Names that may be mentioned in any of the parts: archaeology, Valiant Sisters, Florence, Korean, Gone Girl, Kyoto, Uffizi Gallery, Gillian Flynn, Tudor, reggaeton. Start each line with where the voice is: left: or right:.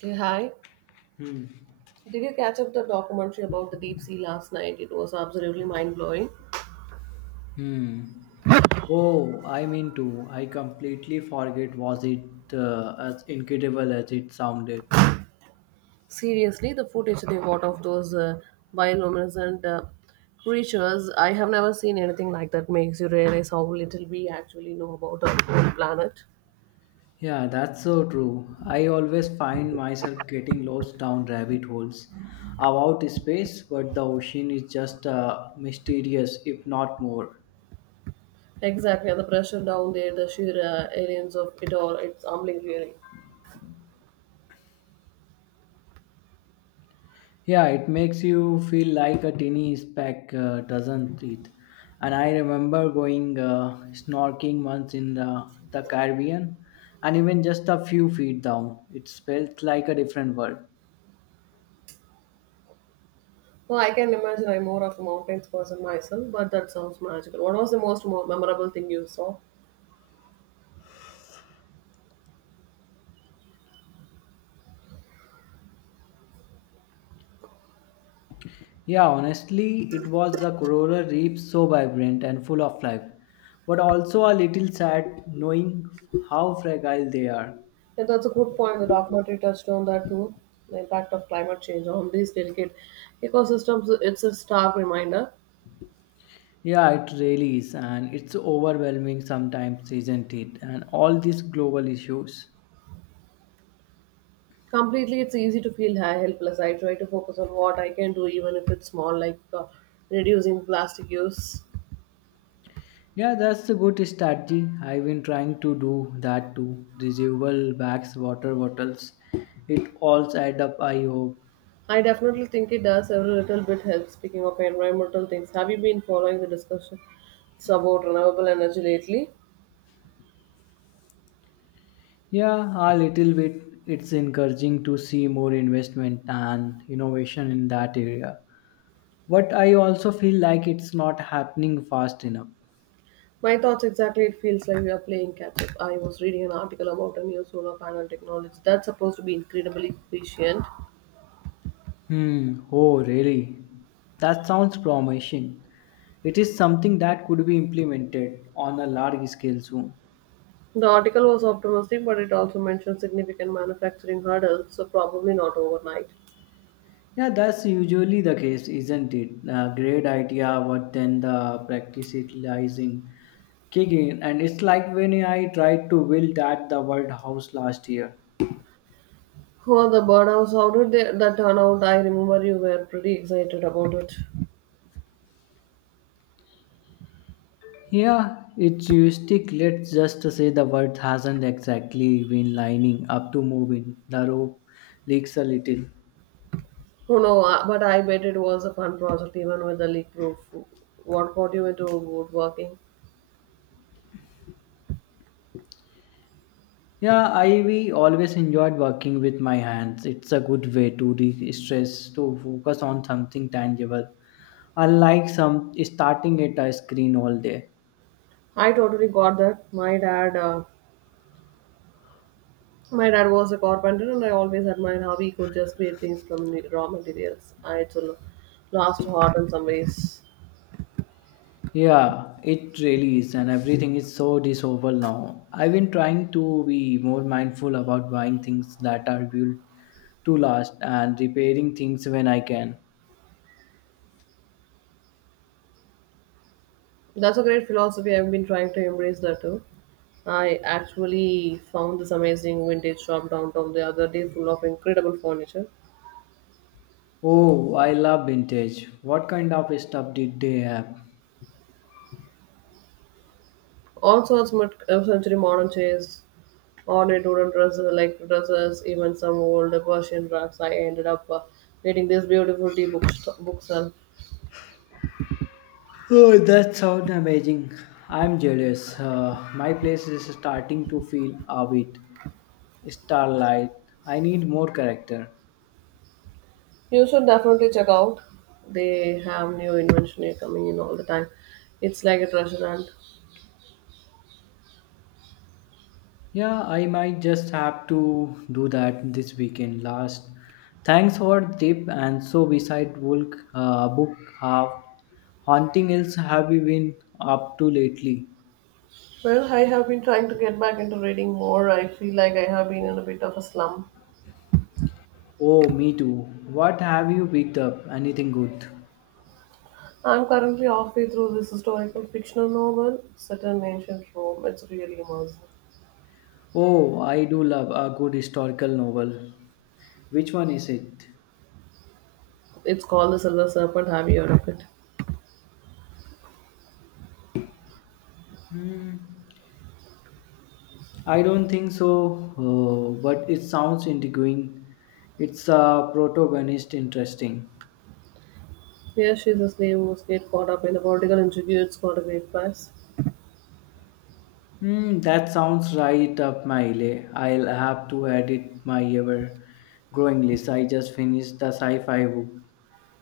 right: Hey, hi. Did you catch up the documentary about the deep sea last night? It was absolutely mind blowing.
left: Hmm. Oh, I mean too. I completely forget. Was it as incredible as it sounded?
right: Seriously, the footage they got of those bioluminescent creatures, I have never seen anything like that. Makes you realize how little we actually know about our own planet.
left: Yeah, that's so true. I always find myself getting lost down rabbit holes about space, but the ocean is just mysterious, if not more.
right: Exactly, and the pressure down there, the sheer aliens of it all, it's humbling really.
left: Yeah, it makes you feel like a teeny speck, doesn't it? And I remember going snorkeling once in the Caribbean, and even just a few feet down, it felt like a different world.
right: Well, I can imagine I'm more of a mountains person myself, but that sounds magical. What was the most memorable thing you saw?
left: Yeah, honestly, it was the coral reef so vibrant and full of life, but also a little sad knowing how fragile they are.
right: Yeah, that's a good point. The documentary touched on that too. The impact of climate change on these delicate ecosystems, it's a stark reminder.
left: Yeah, it really is, and it's overwhelming sometimes, isn't it? And all these global issues.
right: Completely, it's easy to feel helpless. I try to focus on what I can do, even if it's small, like reducing plastic use.
left: Yeah, that's a good strategy. I've been trying to do that too. Reusable bags, water bottles, it all add up, I hope.
right: I definitely think it does. Every little bit helps. Speaking of environmental things, have you been following the discussion about renewable energy lately?
left: Yeah, a little bit. It's encouraging to see more investment and innovation in that area. But I also feel like it's not happening fast enough.
right: My thoughts exactly. It feels like we are playing catch up. I was reading an article about a new solar panel technology that's supposed to be incredibly efficient.
left: Hmm, oh, really? That sounds promising. It is something that could be implemented on a large scale soon.
right: The article was optimistic, but it also mentioned significant manufacturing hurdles, so probably not overnight.
left: Yeah, that's usually the case, isn't it? A great idea, but then the practicalizing. Utilizing kick in, and it's like when I tried to build at the word house last year.
right: Oh, the burnouts, how did they, that turn out? I remember you were pretty excited about it.
left: Yeah, it's heuristic. Let's just say the word hasn't exactly been lining up to moving. The rope leaks a little.
right: Oh no, I- but I bet it was a fun project even with the leak proof. What got you into woodworking?
left: Yeah, I we always enjoyed working with my hands. It's a good way to de-stress, to focus on something tangible. Unlike some starting at a screen all day.
right: I totally got that. My dad My dad was a carpenter, and I always admired how he could just create things from the raw materials. I it's a lost heart in some ways.
left: Yeah, it really is, and everything is so disposable now. I've been trying to be more mindful about buying things that are built to last and repairing things when I can.
right: That's a great philosophy. I've been trying to embrace that too. I actually found this amazing vintage shop downtown the other day, full of incredible furniture,
left: Oh, I love vintage. What kind of stuff did they have?
right: all sorts of century modern chairs, ornate wooden dresses, like dresses, even some old Persian rugs. I ended up reading this beautiful tea book shelf.
left: Oh, that sounds amazing. I'm jealous. My place is starting to feel a bit starlight. I need more character.
right: You should definitely check out. They have new invention here coming in all the time. It's like a treasure hunt.
left: Yeah, I might just have to do that this weekend last. Thanks for the tip. And so, beside Volk, book, have haunting else have you been up to lately?
right: Well, I have been trying to get back into reading more. I feel like I have been in a bit of a slump.
left: Oh, me too. What have you picked up? Anything good?
right: I'm currently halfway through this historical fictional novel set in ancient Rome. It's really immersive.
left: Oh, I do love a good historical novel. Which one is it?
right: It's called The Silver Serpent. Have you heard of it?
left: I don't think so, but it sounds intriguing. It's a protagonist interesting.
right: Yeah, she's this name who's get caught up in a political intrigue. It's got a great price.
left: Hmm, that sounds right up my alley. I'll have to edit my ever growing list. I just finished the sci fi book.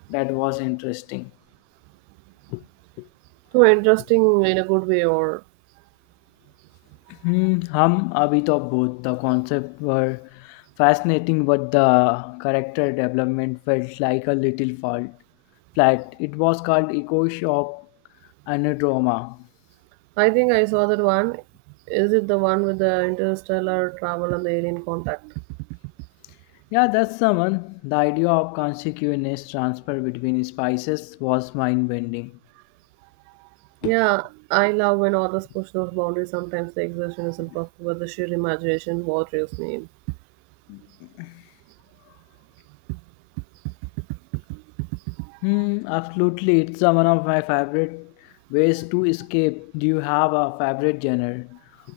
left: That was interesting.
right: So interesting in a good way or
left: Hmm, a bit of both. The concept were fascinating, but the character development felt like a little fault, flat. It was called Echo Shop Anadroma.
right: I think I saw that one. Is it the one with the interstellar travel and the alien contact?
left: Yeah, that's the one. The idea of consequence transfer between spices was mind bending.
right: Yeah, I love when authors push those boundaries. Sometimes the exertion isn't perfect, but the sheer imagination what draws me in.
left: Hmm, absolutely. It's one of my favorite ways to escape. Do you have a favorite genre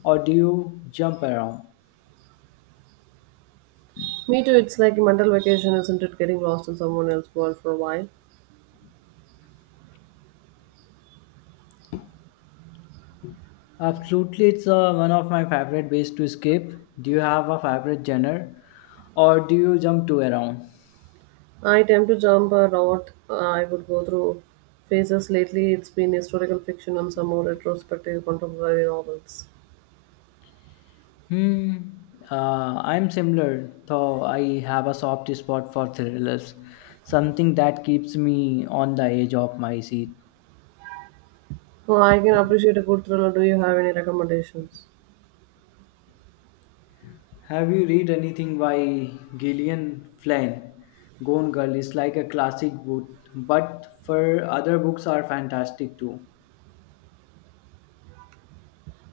left: or do you jump around?
right: Me too, it's like a mental vacation, isn't it? Getting lost in someone else's world for a while.
left: Absolutely, it's one of my favorite ways to escape. Do you have a favorite genre or do you jump to around?
right: I tend to jump around. I would go through phases lately. It's been historical fiction and some more retrospective contemporary novels.
left: Hmm, I'm similar, though I have a soft spot for thrillers, something that keeps me on the edge of my seat.
right: Oh, I can appreciate a good thriller. Do you have any recommendations?
left: Have you read anything by Gillian Flynn? Gone Girl is like a classic book, but for other books are fantastic too.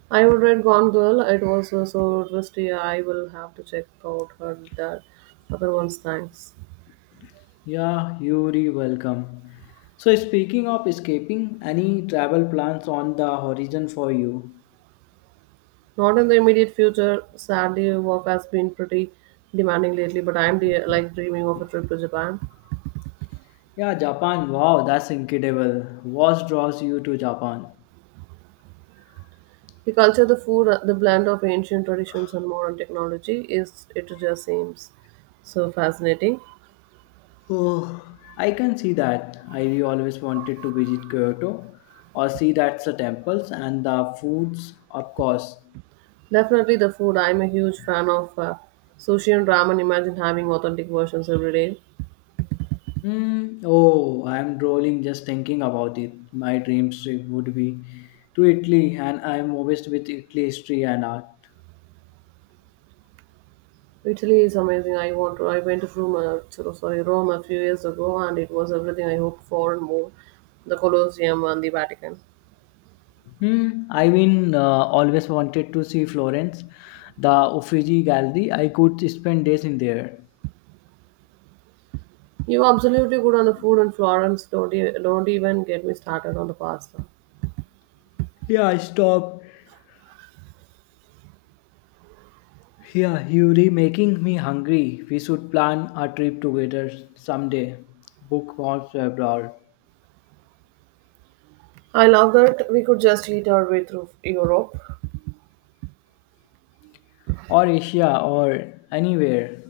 right: I would read Gone Girl. It was so twisty. I will have to check out her that other one's thanks.
left: Yeah, you're welcome. So speaking of escaping, any travel plans on the horizon for you?
right: Not in the immediate future. Sadly, work has been pretty demanding lately. But I'm like dreaming of a trip to Japan.
left: Yeah, Japan. Wow, that's incredible. What draws you to Japan?
right: The culture, the food, the blend of ancient traditions and modern technology is it just seems so fascinating.
left: Oh, I can see that. I we always wanted to visit Kyoto or see that's the temples and the foods, of course.
right: Definitely the food. I'm a huge fan of sushi and ramen. Imagine having authentic versions every day.
left: Mm, oh, I'm drooling just thinking about it. My dream trip would be to Italy, and I'm obsessed with Italy history and art.
right: Italy is amazing. I want to. I went to Rome, sorry, Rome a few years ago, and it was everything I hoped for and more. The Colosseum and the Vatican.
left: Hmm, I mean, always wanted to see Florence, the Uffizi Gallery. I could spend days in there.
right: You absolutely good on the food in Florence. Don't even get me started on the pasta.
left: Yeah, stop. Yeah, you're making me hungry. We should plan a trip together someday. Book wants abroad,
right: I love that we could just eat our way through Europe.
left: or Asia, or anywhere.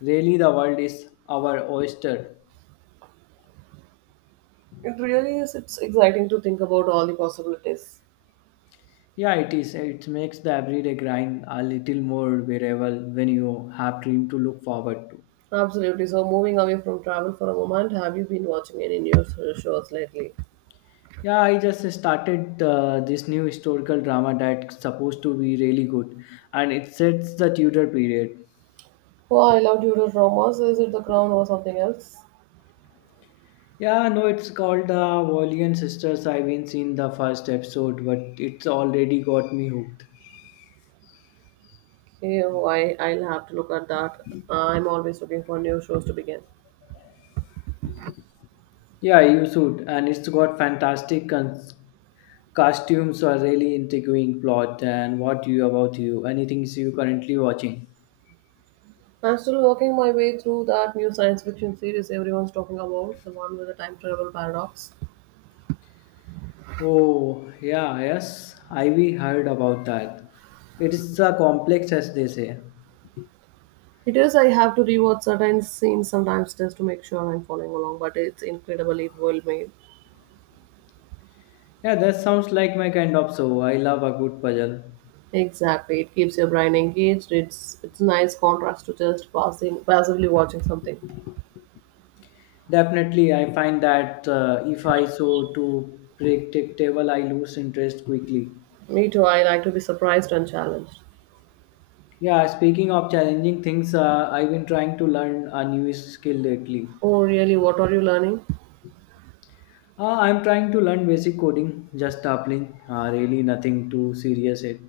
left: Really, the world is our oyster.
right: It really is. It's exciting to think about all the possibilities.
left: Yeah, it is. It makes the everyday grind a little more bearable when you have dream to look forward to.
right: Absolutely. So, moving away from travel for a moment, have you been watching any news shows lately?
left: Yeah, I just started this new historical drama that's supposed to be really good, and it sets the Tudor period.
right: Oh, I love Tudor dramas. Is it The Crown or something else?
left: Yeah, no, it's called the Valiant Sisters. I haven't seen the first episode, but it's already got me hooked.
right: Ew, I'll have to look at that. I'm always looking for new shows to begin.
left: Yeah, you should, and it's got fantastic costumes, a really intriguing plot, and what you about you? Anything you currently watching?
right: I'm still working my way through that new science fiction series everyone's talking about, the one with the time travel paradox.
left: Oh, yeah, yes, Ivy heard about that. It's a complex as they say.
right: It is, I have to rewatch certain scenes sometimes just to make sure I'm following along, but it's incredibly well made.
left: Yeah, that sounds like my kind of show. I love a good puzzle.
right: Exactly, it keeps your brain engaged. It's nice contrast to just passing passively watching something.
left: Definitely, I find that if I so too predictable, I lose interest quickly.
right: Me too. I like to be surprised and challenged.
left: Yeah, speaking of challenging things, I've been trying to learn a new skill lately.
right: Oh, really? What are you learning?
left: I'm trying to learn basic coding, just dabbling, really nothing too serious yet.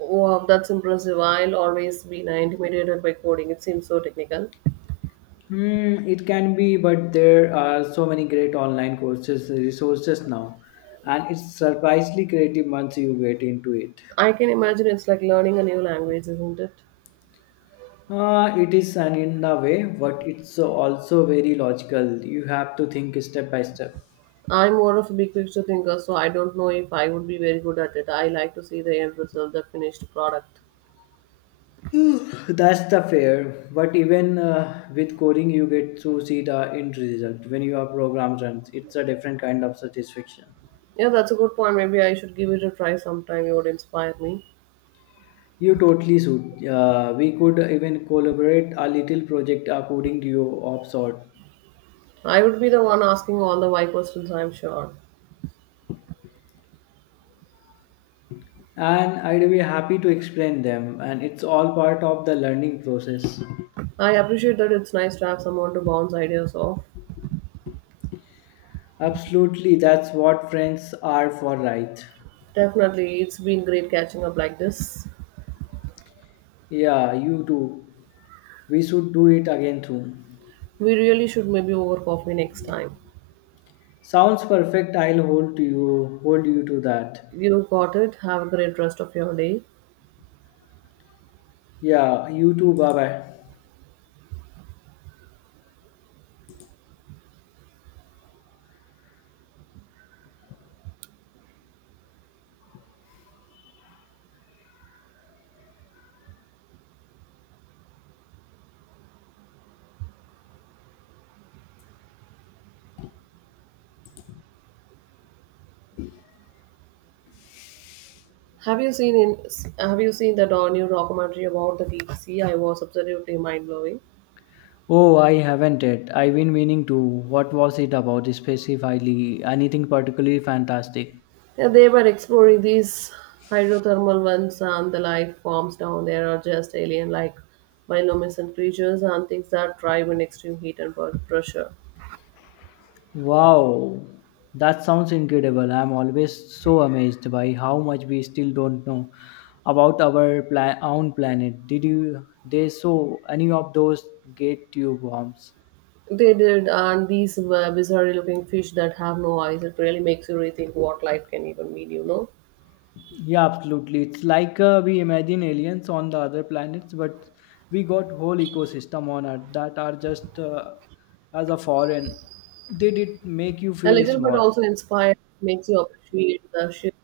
right: Wow, that's impressive. I'll always be intimidated by coding. It seems so technical.
left: Hmm, it can be, but there are so many great online courses resources now, and it's surprisingly creative once you get into it.
right: I can imagine it's like learning a new language, isn't it?
left: It is an in a way, but it's also very logical. You have to think step by step.
right: I'm more of a big picture thinker, so I don't know if I would be very good at it. I like to see the end result, the finished product.
left: Hmm, that's the fair. But even with coding, you get to see the end result when your program runs. It's a different kind of satisfaction.
right: Yeah, that's a good point. Maybe I should give it a try sometime. It would inspire me.
left: You totally should. We could even collaborate a little project, a coding duo of sort.
right: I would be the one asking all the why questions, I'm sure.
left: And I'd be happy to explain them, and it's all part of the learning process.
right: I appreciate that it's nice to have someone to bounce ideas off.
left: Absolutely, that's what friends are for, right?
right: Definitely, it's been great catching up like this.
left: Yeah, you too. We should do it again soon.
right: We really should maybe over coffee next time.
left: Sounds perfect. I'll hold to you, hold you to that.
right: You got it. Have a great rest of your day.
left: Yeah, you too. Bye bye.
right: Have you seen in Have you seen that new documentary about the deep sea? I was absolutely mind blowing.
left: Oh, I haven't yet. I've been meaning to. What was it about specifically? Anything particularly fantastic?
right: Yeah, they were exploring these hydrothermal vents and the life forms down there are just alien like bioluminescent creatures and things that thrive in extreme heat and pressure.
left: Wow, that sounds incredible. I'm always so amazed by how much we still don't know about our own planet. Did you they saw any of those gate tube bombs?
right: They did, and these were bizarre looking fish that have no eyes. It really makes you rethink what life can even mean, you know.
left: Yeah, absolutely. It's like we imagine aliens on the other planets, but we got whole ecosystem on Earth that are just as a foreign. Did it make you
right: A
left: feel
right: little, but
left: small?
right: also inspired, makes you appreciate the shift.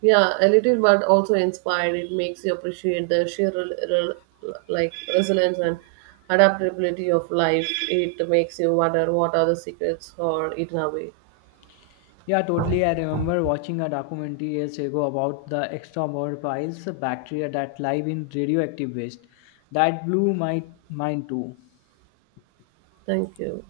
right: Yeah a little but also inspired it makes you appreciate the sheer rel- rel- like resilience and adaptability of life, it makes you wonder what are the secrets or hidden away.
left: Yeah, totally. I remember watching a documentary years ago about the extramolecular bacteria that live in radioactive waste. That blew my mind too.
right: Thank you.